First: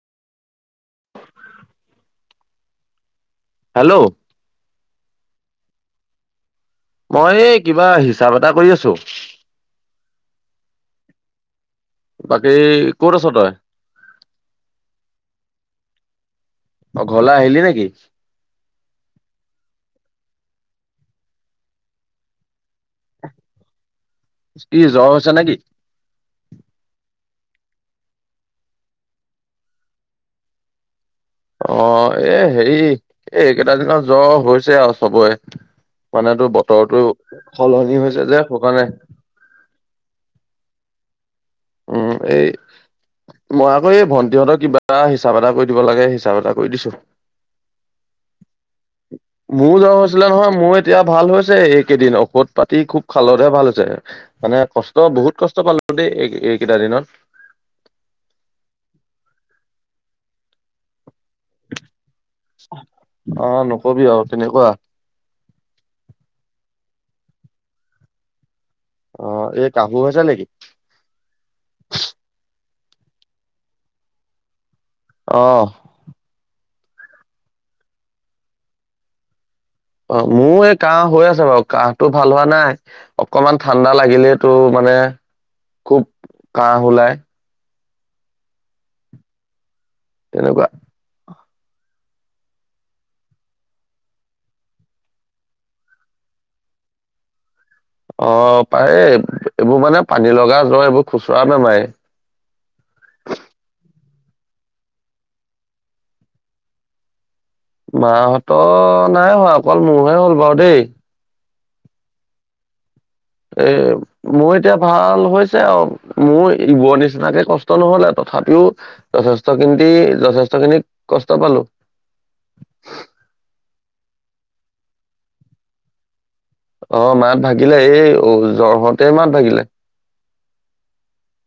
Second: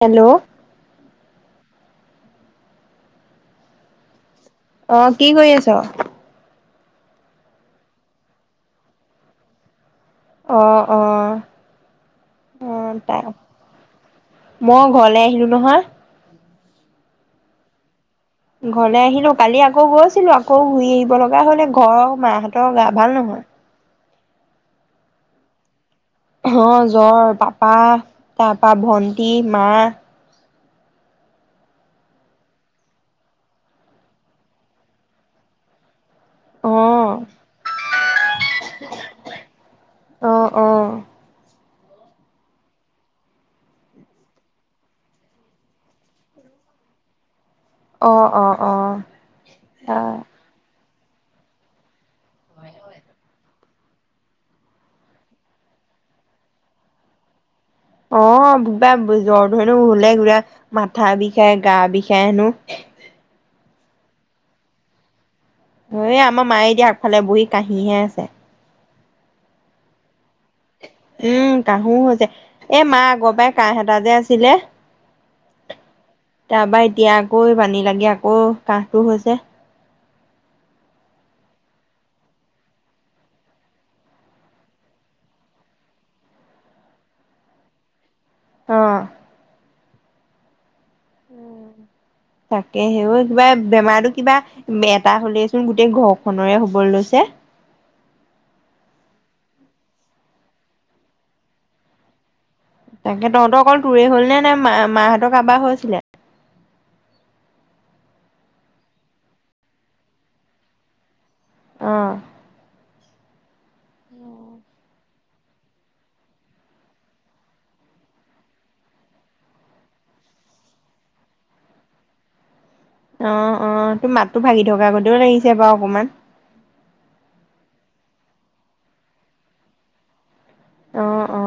Hello. Hello. অ', কি কৰি আছ? মই এই কিবা হিচাপ এটা কৰি আছো। অ', অ'। বাকী অ', ক'ত তাই আছ তই মই ঘৰলে আহিলো নহয়। অ', ঘৰলৈ আহিলি নেকি? ঘৰলে আহিলো কালি আকৌ গৈছিলো আকৌ ঘূৰি আহিব লগা হ'লে ঘৰৰ মাহঁতৰ গা ভাল নহয়। হয়। কি জ্বৰ হৈছে নেকি? অ', জ্বৰ পাপা, তাৰ পৰা ভন্টি, মা। অ', এ হেৰি এই কেইটাদিনৰত জ্বৰ হৈছে আৰু চবৰে। মানেতো অ বতৰটো সলনি হৈছে যে সুকাৰনে। অ অ উম, এই মই আকৌ এই ভন্টিহঁতৰ কিবা হিচাপ এটা কৰি দিব লাগে হিচাপ এটা কৰি দিছো। অ অ অ মোৰ জ্বৰ হৈছিলে নহয় মই এতিয়া ভাল হৈছে এইকেইদিন ঔষধ পাতি খুব খালতহে ভাল হৈছে, মানে কষ্ট বহুত কষ্ট পালো। তে এই কেইটা দিনত। অ', বা জ্বৰ ধৰেনো হ'লে গৰা মাথা বিষ বিষায় গা বিষাই হেনো। অ নকবি আৰু তেনেকুৱা। এ আমাৰ মায়ে দিয়া আগফালে বুহি কাঁহিহে আছে। অ', এই কাঁহো আছা নেকি? উম, কাঁহো হৈছে এ মা আগৰ পৰাাই কাঁহ এটা যে আছিলে। অ'। তাৰপা এতিয়া আকৌ পানী লাগে আকৌ কাঁহটো হৈছে। অ', মোৰ এই কাঁহ হৈ আছে বাৰু কাহটো ভাল হোৱা নাই অকমান ঠাণ্ডা লাগিলেতো মানে খুব কাঁহ ওলাই। অ'। তেনেকুৱা উম। তাকে সেইও কিবা বেমাৰটো কিবা এটা হ'লেচোন গোটেই ঘৰখনেৰে হ'ব লৈছ যে অ', প এই এইবোৰ মানে পানী লগা জ্বৰ এইবোৰ খুচুৰা নে মায় তাকে তহঁতৰ অকল তোৰে হ'ল নে নাই মা মাহঁতৰ কাৰোবাৰ হৈ আছিলে? মাহঁতৰ নাই হয় অকল মোৰহে হ'ল বাৰু দেই। অহ ', এ মই এতিয়া ভাল। হৈছে মোৰ ইবোৰৰ নিচিনাকে কষ্ট নহলে তথাপিও যথেষ্ট কিনি যথেষ্ট খিনি কষ্ট পালো। অ - অ তোৰ মাততটো ভাগি থকা গতিও লাগিছে বাৰু অকমান। অ, মাত ভাগিলে এই জ্বৰহতে মাত ভাগিলে। অ - অ। অ,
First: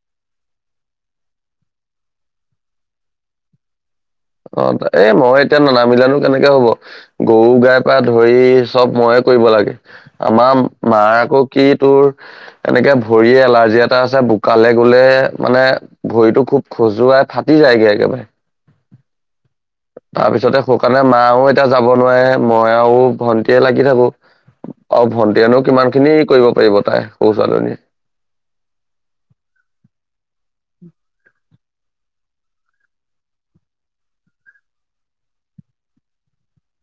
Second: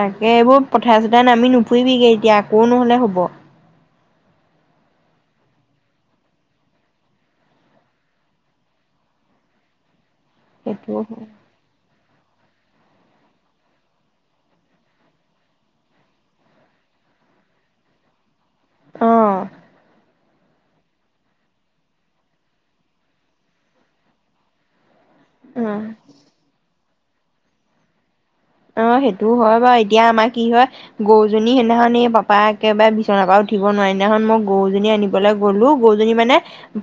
তাকে এইবোৰ পথাৰ চথাই নামি নুফুৰিবিগে এতিয়া আকৌ নহলে হব। অ, এ মই এতিয়া ননামিলানো কেনেকে হব গৰু গাই প ধৰি চব মই কৰিব লাগে আমাৰ সেইটো মাৰ আকৌ কি তোৰ এনেকে ভৰিয় এলাৰ্জি এটা আছে বোকালে গলে মানে ভৰিতটো খুব খজোৱা ফাটি যায়গে একেবাৰে। অ [inaudible] তাৰপিছতে শুকানে মাও এতিয়া যাব নোৱাৰে মইও ভন্টিয়ীয়ে লাগি থাকো। আৰু ভণ্টিয়েনো অ কিমান খিনি কৰিব পাৰিব তাই সৰু ছোৱালী জনীয়ে। অ, সেইটোও হয় বাৰু এতিয়া আমাৰ কি হয় গৰুজনী সিদিনাখন এই পাপা একেবাৰে বিচনা পৰা উঠিব নোৱাৰা দিনাখন মই গৰুজনী আনিবলৈ গ'লো গৰুজনী মানে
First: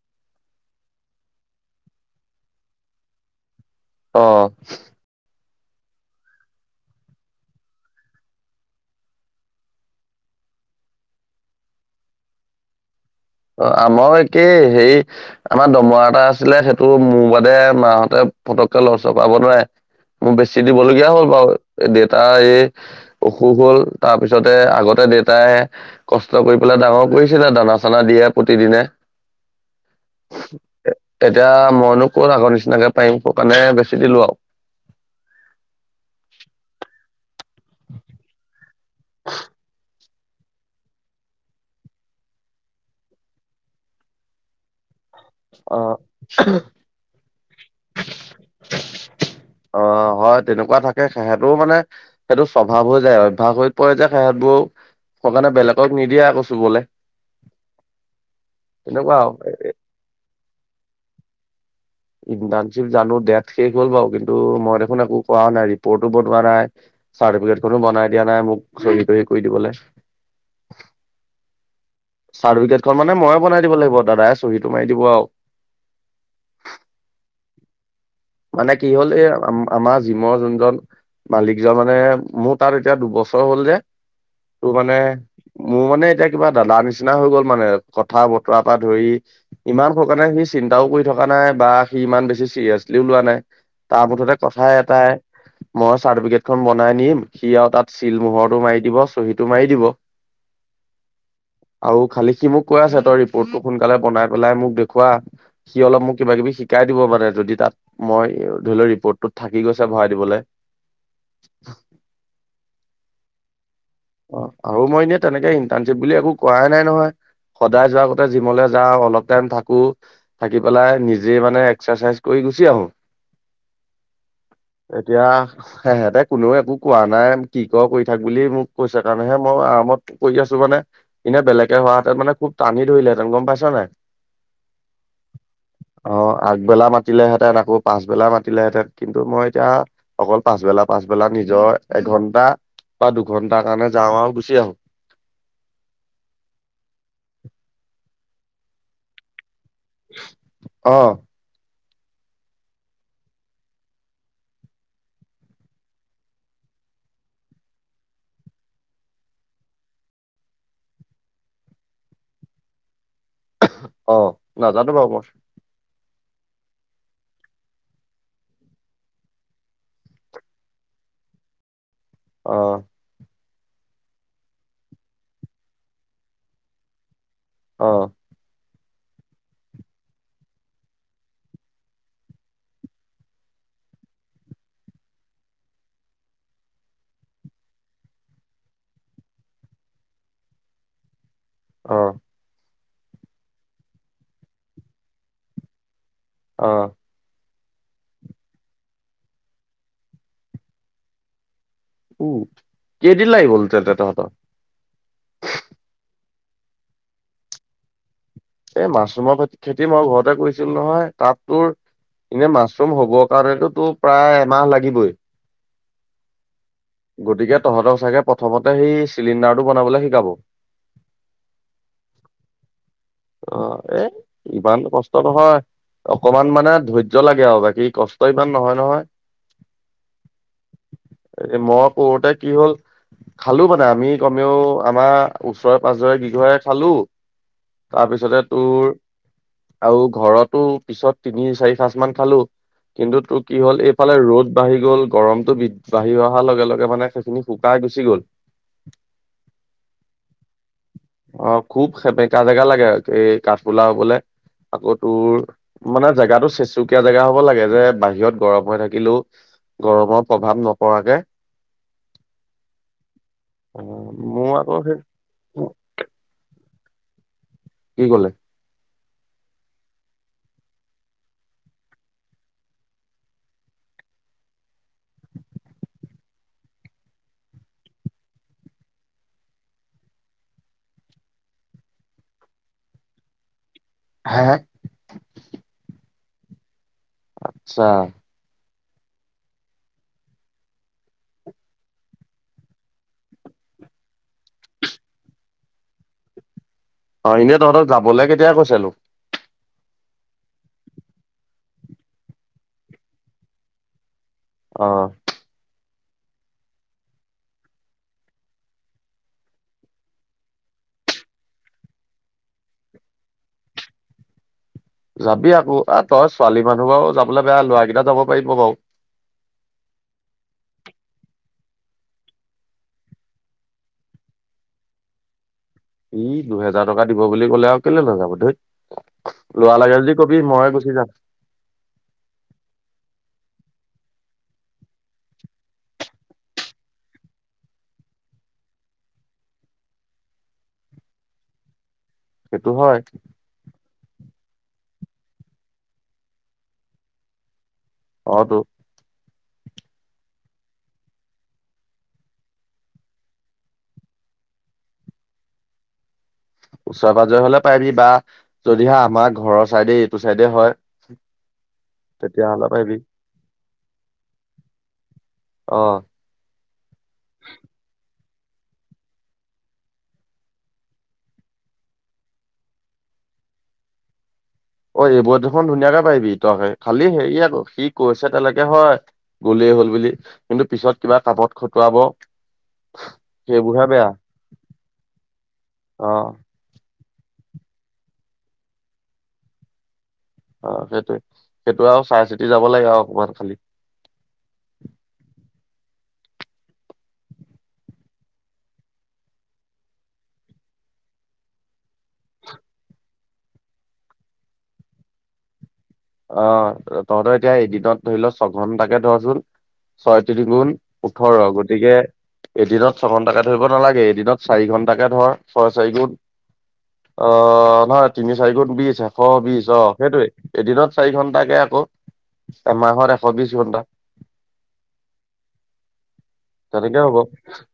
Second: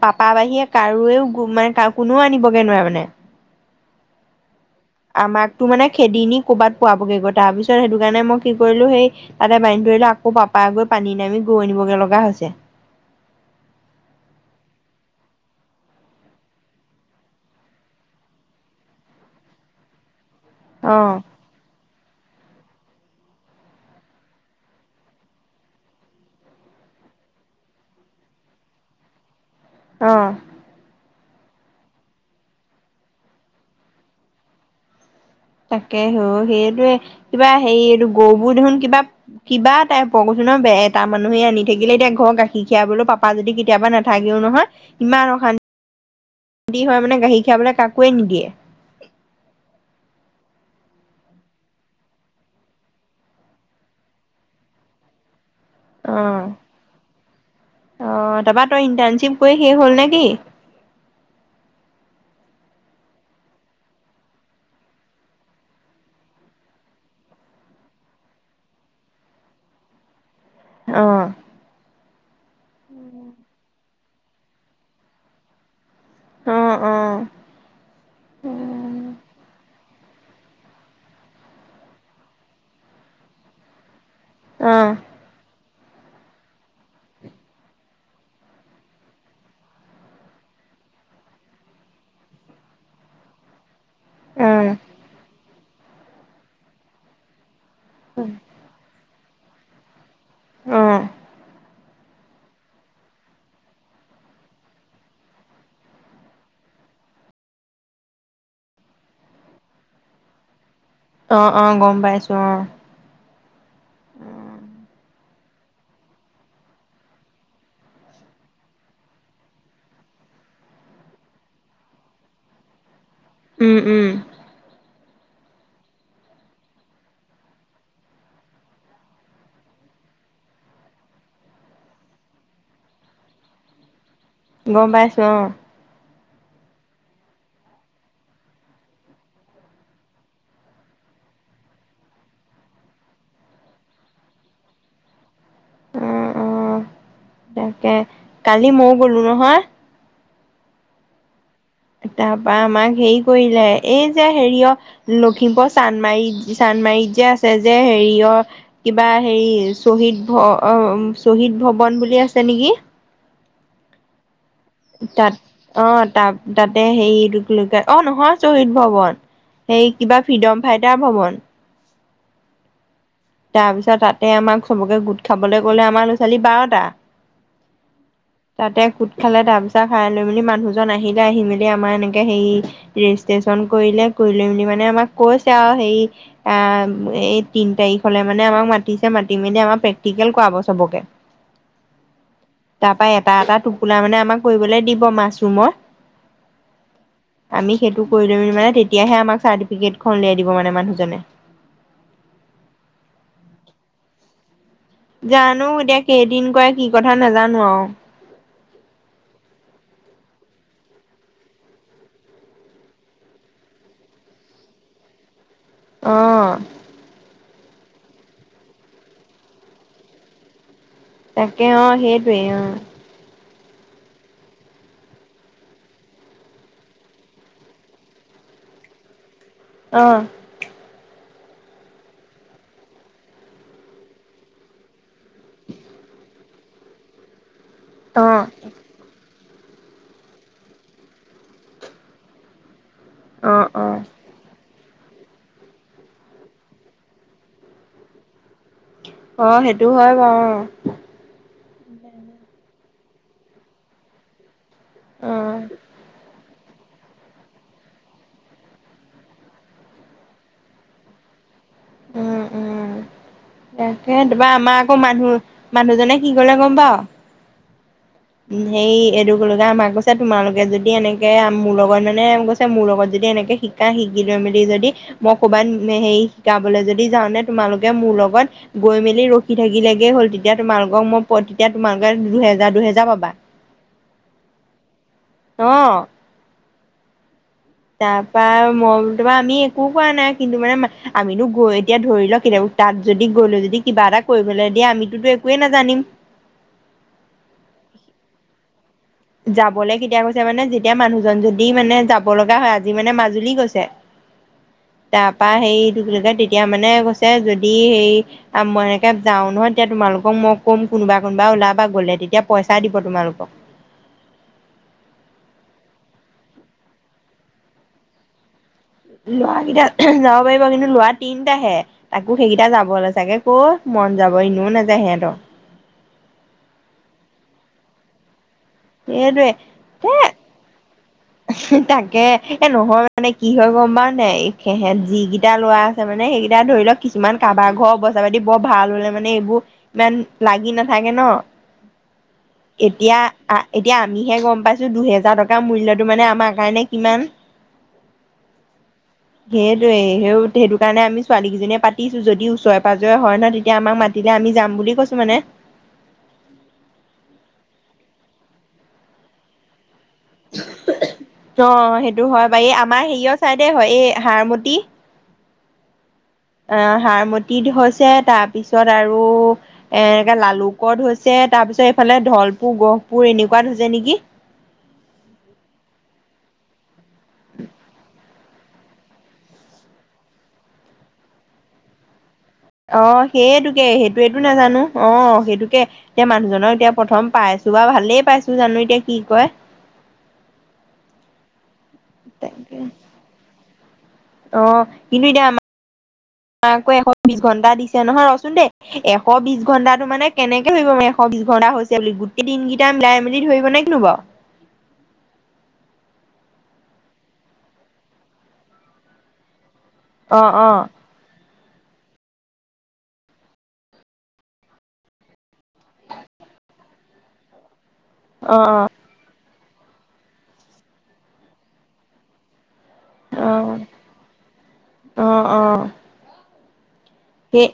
পাপা বাহিৰে কাৰোও মানে কোনেও আনিবগজ নোৱাৰে মানে। অ', আমাকতো মানে খেদি নি কৰ'বাত পোৱাবগৈ তাৰ পিছত সেইটো কাৰণে মই কি কৰিলো সেই তাতে বান্ধ ধৰি লও আকৌ পাপাই গৈ পানী নামি গৰু আনিবগৈ লগা হৈছে। অ, আমাৰো একেই হেৰি আমাৰ দমৰা এটা আছিলে সেইটো মোৰ বাদে মাহতে ফটককে লৰচৰ কৰাব নোৱাৰে মোৰ বেছি দিব অ লগীয়া হ'ল বাৰু। দেউতাৰ এই অসুখ হ'ল তাৰ পিছতে আগতে দেউতাই কষ্ট কৰি পেলাই ডাঙৰ কৰিছিলে দানা চানা দিয়ে প্ৰতিদিনে। অ', এতিয়া মইনো ক'ত আগৰ নিচিনাকে পাৰিম কাৰণে বেছি দিলো আৰু। তাকেহে অ, সেইটোয়ে কিবা হেৰি এইটো গৰুবোৰ দেখোন কিবা - কিবা টাইপ ক কৈছো ন এটা মানুহে আনি থাকিলে এতিয়া ঘৰৰ গাখীৰ খীৰাবলৈও পাপা যদি কেতিয়াবা নাথাকেও নহয়। ইমান অ অশান্তি হয় মানে গাখীৰ খীৰাবলৈ কাকোৱে নিদিয়ে। অ, হয়। তেনেকুৱা থাকে সেহতৰো মানে সেইটো স্বভাৱ হৈ যায় অভ্যাস হৈ পৰে যে সেহতবোৰো ই হেইকাৰণে বেলেগক অ নিদিয়ে আকৌ চুবলে। অ, তাৰাপা তই তেনেকুৱা আৰু ইণ্টাৰ্ণশ্বিপ কৰি শেষ হল নে কি। ইনটাৰ্ণশ্বিপ জানো ডেট শেষ হ'ল বাৰু কিন্তু মই দেখোন একো কৰা নাই ৰিপৰ্টো বনোৱা নাই। চাৰ্টিফিকেট খনো বনাই দিয়া নাই মোক চহী তহী কৰি দিবলৈ। অ', চাৰ্টিফিকেটখন মানে ময়ে বনাই দিব লাগিব দাদাই চহীটো মাৰি দিব আৰু। অ - অ। মানে কি হ'ল এই আমাৰ জিমৰ যোনজন মালিকজন মানে মোৰ তাত এতিয়া দুবছৰ হ'ল যে তোৰ মানে মোৰ মানে এতিয়া কিবা দাদাৰ নিচিনা হৈ গ'ল মানে কথা বতৰা পৰা ধৰি ইমান সোনকালে চিন্তাও কৰি থকা নাই বা সি ইমান বেছি চিৰিয়াছ লিও লোৱা নাই তাৰ মুঠতে কথা এটাই মই চাৰ্টিফিকেট খন বনাই নিম সি আৰু তাত চিল মোহৰটো মাৰি দিব চহীটো মাৰি দিব। অ', আৰু খালি সি মোক কৈ আছে তই ৰিপৰ্টটো সোনকালে বনাই পেলাই মোক দেখুওৱা সি অলপ মোক কিবা কিবি। শিকাই দিব মানে যদি তাত মই ধৰি লও ৰিপৰ্টটোত থাকি গৈছে ভৰাই দিবলৈ। অ - অ গম পাইছো অ, [inaudible] অ, আৰু মই এনে তেনেকে ইণ্টাৰ্ণশ্বিপ বুলি একো কৰাই নাই নহয়। সদায় যোৱাৰ আগতে জিমলে যাওঁ, অলপ টাইম থাকো, থাকি পেলাই নিজে মানে এক্সাৰচাইজ কৰি গুছি ছি আহো। উম, উম। এতিয়া সেহেঁতে কোনেও একো কোৱা নাই কি কৰ কৰি থাক বুলি মোক কৈছে কাৰণেহে মই আৰা- মত কৰি আছো মানে এনে বেলেগে হোৱাহেতেন মানে খুব টানি ধৰিলেহেঁতেন গম পাইছা নাই। গম পাইছো অ'। অ, আগবেলা মাতিলেহেঁত ন আকৌ পাছবেলা মাতিলেহেঁতেন কিন্তু মই এতিয়া অকল পাছবেলা পাছবেলা নিজৰ এঘন্টা বা দুঘন্টাৰ কাৰণে যাওঁ আৰু গুচি আহো। অ অ অ তাকে কালি ময়ো গ'লো নহয়। অ'। তাৰপা আমাক হেৰি কৰিলে এই যে হেৰি অ' লখিমপুৰ চান্দমাৰি চান যে আছে যে হেৰি অ' কিবা হেই শ্বহীদ ভ শ্বহীদ ভৱন ভবন বুলি আছে নেকি। অ, নাজানো বাৰু মই তাত অ' তাত তাতে হেই এইটো কি বুলি কয় অ' নহয় শ্বহীদ ভৱন। সেই কিবা ফ্ৰীডম ফাইটাৰ ভৱন। অ'। তাৰপিছত তাতে আমাক চবকে গোট খাবলৈ ক'লে, আমাৰ ল'ৰা ছোৱালী বাৰটা। অ'। তাতে গোট খালে তাৰ পিছত খাই লৈ মেলি মানুহজন আহিলে, আহি মেলি আমাৰ এনেকে হেৰি ৰেজিষ্টেচন কৰিলে, কৰি লৈ মেলি মানে আমাক কৈছে আৰু সেই এ এই তিন তাৰিখলে মানে আমাৰ মাতিছে, মাতি মেলি আমাক প্ৰেক্টিকেল কৰাব চবকে। অ'। তাৰ পৰা এটা এটা টোপোলা মানে আমাক কৰিবলৈ দিব মাছৰুমৰ। অ'। আমি সেইটো কৰি লম মানে তেতিয়াহে আমাক চাৰ্টিফিকেটখন উলিয়াই দিব মানে মানুহজনে। উম কেইদিন লাগিব তহঁতৰ তাত আৰু। জানো এতিয়া কেইদিন কৰে কি কথা নাজানো আৰু। এই মাছৰুমৰ খেতি মই ঘৰতে কৰিছিলো নহয়, তাত তোৰ এনে মাছৰুম হ'ব কাৰণেটো তোৰ প্ৰায় এমাহ লাগিবই। অ', গতিকে, তহঁতৰ চাগে প্ৰথমতে সেই চিলিণ্ডাৰটো বনাবলে শিকাব। তাকে অ' সেইটোৱেই অ'। অ, এ ইমান কষ্ট নহয়। অকমান মানে ধৈৰ্য লাগে আৰু বাকী কষ্ট ইমান নহয়-নহয়। অ'। এ মই কৰোতে কি হ'ল খালো মানে আমি কমেও আমাৰ ওচৰে পাজৰে কিঘৰে খালো। তাৰপিছতে অ' তোৰ আৰু ঘৰতো পিছত তিনি চাৰি সাঁচ মান খালো। কিন্তু তোৰ কি অ' হ'ল অ' এইফালে ৰ'দ বাঢ়ি গ'ল। গৰমটো বাঢ়ি অহাৰ লগে-লগে মানে সেইখিনি শুকাই গুচি গ'ল। অ, সেইটো হয় বাৰু অ'। অ' খুব সেমেকা জেগা লাগে আৰু এই কাঠফুলা হ'বলে। আকৌ তোৰ উম মানে জেগাতটো চেচ চুকীয়া জেগা হ'ব লাগে যে বাহিৰত গৰম হৈ থাকিলেও গৰমৰ প্ৰভাৱ নপৰাকে। উম-উম অ' তাকে ত বা মোৰ আমাৰ আকৌ সেই মানুহ মানুহজনে কি কলে গম পাৱ কি ক'লে উ সেই এইটো লগে আমাক কৈছে তোমালোকে যদি এনেকে মোৰ লগত মানে কৈছে মোৰ লগত যদি এনেকে শিকা শিক লৈ মেলি যদি মই ক'বাত হেৰি শিকাবলৈ যদি যাওঁ নে তোমালোকে মোৰ লগত গৈ মেলি ৰখি থাকিলেগে হ'ল তেতিয়া তোমালোকক মই তেতিয়া তোমালোকে দুহেজা- দুহেজাৰ য পাবা হে আহ আচ্ছা মই তোমা আমি একো কোৱা নাই, কিন্তু মানে আমিনো গৈ এতিয়া ধৰি ল কেতিয়াবা তাত যদি গলো যদি কিবা এটা কৰিবলে দিয়া আমিতোতো একোৱেই নাজানিম অ এনেই তহঁতক যাবলে কেতিয়া কৈছে নো। যাবলৈ কেতিয়া কৈছে মানে যেতিয়া মানুহজন যদি মানে যাব লগা হয় আজি মানে মাজুলী গৈছে। অ' তাৰপা সেই [unintelligible] তেতিয়া মানে কৈছে যদি সেই মই এনেকে যাও নহয়, তেতিয়া তোমালোকক মই ক'ম কোনোবা কোনোবা ওলাবা গ'লে তেতিয়া পইচা দিব তোমালোকক। যাবি আকৌ এ, তই ছোৱালী মানুহ বাৰু যাবলৈ বেয়া ল'ৰা কেইটা যাব পাৰিব বাৰু। লৰাকেইটা যাব পাৰিব কিন্তু লৰা তিনটাহে, তাকো সেইকেইটা যাবলে চাগে ক'। মন যাব ইনও নাযায় সিহঁতৰ। ই, দুহেজাৰ টকা দিব বুলি ক'লে আৰু কেলে নযাব ধৈত। সেইটোৱে ল'ৰা লাগে যদি কবি ময়ে গুচি যাম। তাকে এ নহয় মানে কি হয় গম পাওঁনে সেহেত যিকিটা ল'ৰা আছে মানে সেইকেইটা ধৰি লওক কিছুমান কাবাৰ ঘৰৰ অৱস্থা পাতি বৰ ভাল নহলে মানে এইবোৰ ইমান লাগি নাথাকে ন'। অ, সেইটো হয় এতিয়া আ-এতিয়া আমিহে গম পাইছো দুহেজাৰ টকাৰ মূল্য। মানে আমাৰ কাৰণে কিমান? অটো। সেইটোয়েই সেই-সেইটো কাৰণে আমি ছোৱালী কেইজননেীয়ে পাতিছো যদি ওচৰে পজৰে হয় নহয় তেতিয়া আমাক মাতি দিলে আমি যাম বুলি কৈছো মানে। ওচৰে পাজৰে হলে পাৰিবি বা যদিহে আমাৰ ঘৰৰ চাইডে এইটো চাইডে হয়। অ, সেইটো হয় বাৰ তেতিয়াহ'লে এই পাৰিবি আমাৰ হেৰিয়ৰ চাইডে হয় এই হাৰমটি। অ। আ, হাৰমতিত হৈছে তাৰ পিছত আৰু এ, এনেকাে লালুকত হৈছে তাৰ পিছত এইফালে ধলপুৰ গহপুৰ। এনেকুৱাত হৈছে নেকি। অ, এইবোৰত দেখোন ধুনীয়াকে পাৰিবি তই হে, খালি হেৰি আকৌ সি কৈ ছে তেনেকে হয় গ'লেই হল বুলি, কিন্তু পিছত কিবা কামত খটুৱাব। অ, সেইটোকে সেইবোৰহে বেয়া সেইটোয়েতো নাজানো অ', সেইটোকে অ এতিয়া মানুহজননৰ এতিয়া প্ৰথম পাইছো বা ভালেই পাইছো জানো এতিয়া কি কয়। অ সেইটোয়ে সেইটোয়ে সেইটো আৰু চাই চিতি যাব তাকে লাগে আৰু অকমান খালি। [inaudible] ম, আকৌ এশ বিশ ঘণ্টা দিছে নহয়, ৰচোন দে এশ বিশ ঘণ্টাটো মানে কেনেকে ধৰিম আমি এশ বিশ। ত, ঘন্টা হৈছে বুলি গোটেই দিনকেইটা মিলাই মেলি ধৰিব নে কিনো বাৰু। অ, তহঁতৰ এতিয়া এদিনত ধৰি ল ছঘন্টাকে ধৰচোন। ছয় অ তিনি গুণ অ ওঠৰ গতিকে? এদিনত ছঘন্টাকে ধৰিব নালাগে এদিনত চাৰি ঘন্টাকে ধৰ ছয় চাৰি গুণ? অ', নহয়। তিনি চাৰি অ গুণ বিশ এশ বিশ অ, সেইটোয়েই এদিনত চাৰি ঘন্টাকে আকৌ। এমাহত এশ অ বিশ ঘণ্টা। অ অ অ সেইটোৱেই হ'ব। সেই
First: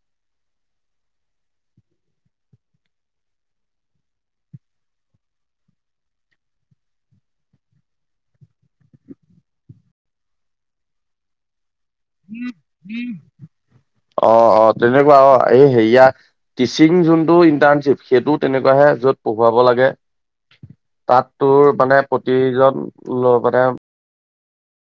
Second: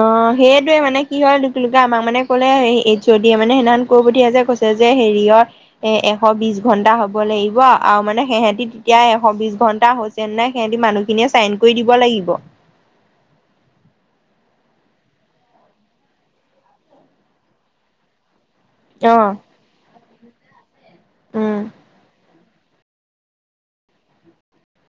অ', সেইটোয়ে মানে কি হয় দুুকুলুকে আমাক মানে ক'লে, এইচ অ' ডি য়ে মানে হেইদিনাখন কৈ পঠিয়া যে কৈছে। যে হেৰিয়ৰ এ-এশ বিশ ঘন্টা হব লাগিব আৰু মানে হেহেতি তেতিয়া এশ বিশ ঘ ঘণ্টা হৈছে নে নাই সিহতে মানুহখিনিয়ে চাইন কৰি দিব লাগিব অ', অ'। তেনেকুৱা আৰু এ-এই-হেৰিয়া টিচিং যোনটো ইন্টাৰণশ্বিপ সেইটোত তেনেকুৱাহে অ য'ত পঢ়োৱাব লাগে। তাত উম তোৰ মানে প্ৰতিজন [unintelligible]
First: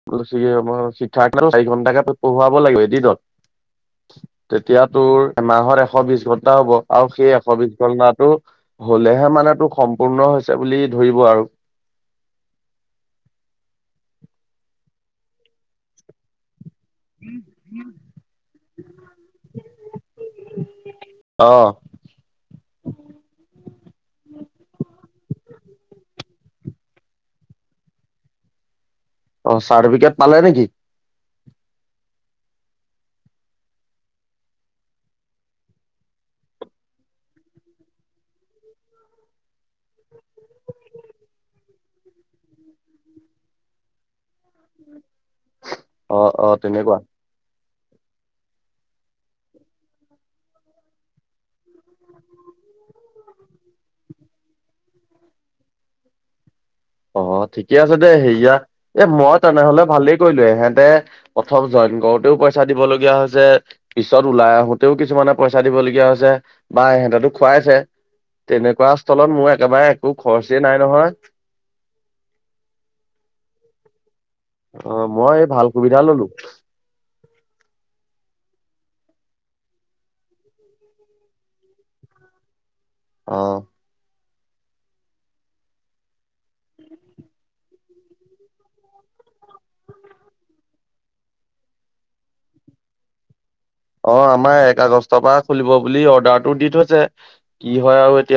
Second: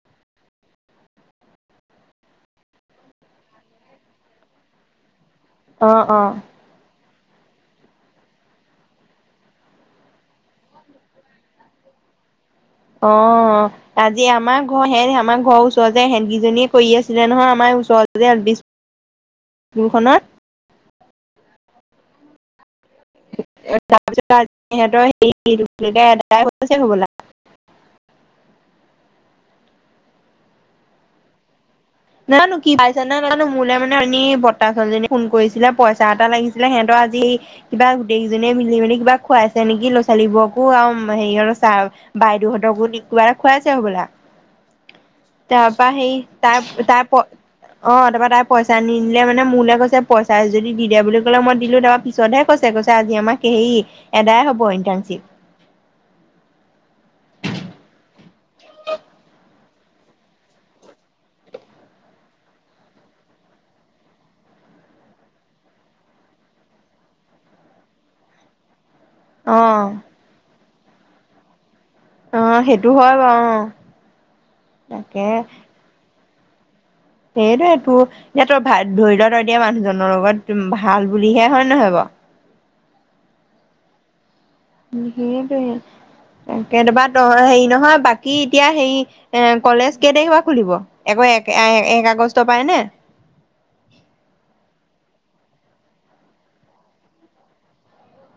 [unintelligible] শিক্ষাৰ্থ চাৰি ঘন্টাকে পঢ়োৱাব লাগিব এদিনত। তেতিয়া তোৰ এমাহত অ এশ অ বিশ ঘন্টা হ'ব আৰু সেই এশ বিশ ঘলনাটো হ'লেহে মানে তোৰ সম্পূৰ্ণ হৈছে বুলি ধৰিব আৰু। অ', আজি আমাৰ ঘৰ হে আমাৰ ঘৰৰ ওচৰৰ যে হেনকেইজনীয়ে কৰি আছিলে নহয় আমাৰ ওচৰৰে এল পি স্কুলখনত। অ', এই-এইটো এদাই হৈছে হ'ব'লা। অ', চাৰ্টিফিকেট পালে নেকি? নাজানো কি পাইছে নে নাই নাজানো মোলৈ মানে এনি বৰতা চলিজনী ফোন কৰিছিলে পইচা এটা লাগিছিলে সিহঁতৰ আজি কিবা গোটেইকেইজনীয়ে মিলি মেলি কিবা খোৱাইছে নেকি ল'ৰা-ছোৱালীবোৰকো আৰু হেৰি হ, আৰু ছাৰ বাইদেউহঁতকো কিবা এটা খোৱাইছে হ'ব'লা। উম। তাৰ পৰা সেই তাৰ তাৰ প অ', তাৰপৰা তাই পইচা নিদিলে মানে মোলে কৈছে পইচা যদি দি দিয়া বুলি কলে মই দিলো তাৰপা পিছতহে কৈছে কৈ কৈছে আজি আমাৰ সেই এদাই হ'ব ইণ্টাৰ্নশ্বিপ। অ', ঠিকে আছে দে হেৰিয়া এ মই তেনেহ'লে ভালেই কৰিলো এহেঁতে প্ৰথম জই কৰোতেও পইচা দিব লগীয়া হৈছে পিছত ওলাই আহোতেও কিছুমানে পইচা দিব লগীয়া হৈছে বা সেহতো খুৱাইছে তেনেকুৱা স্থলত মোৰ অ একেবাৰে একো খৰচেই নাই নহয় আহ সেইটো হয় বাৰু অ', মই ভাল সুবিধা ললো। সেইটোয় তোৰ ই তই ভ ধৰি লতই এ দিয়া মানুহজনৰ লগত ভাল বুলিহে হয় নহয় বাৰু? আহ। সেইটোয়ে কেতিয়াবা হেৰি নহয় বাকী এতিয়া হেৰি এ কলেজ কেই তাৰিখৰ পৰা খুলিব? এক-এক আগষ্ট পাইনে? অ', আমাৰ এক আগষ্টৰ পৰা খুলিব বুলি অৰ্ডাৰটো দি থৈছে কি হয় আৰু এতিয়া।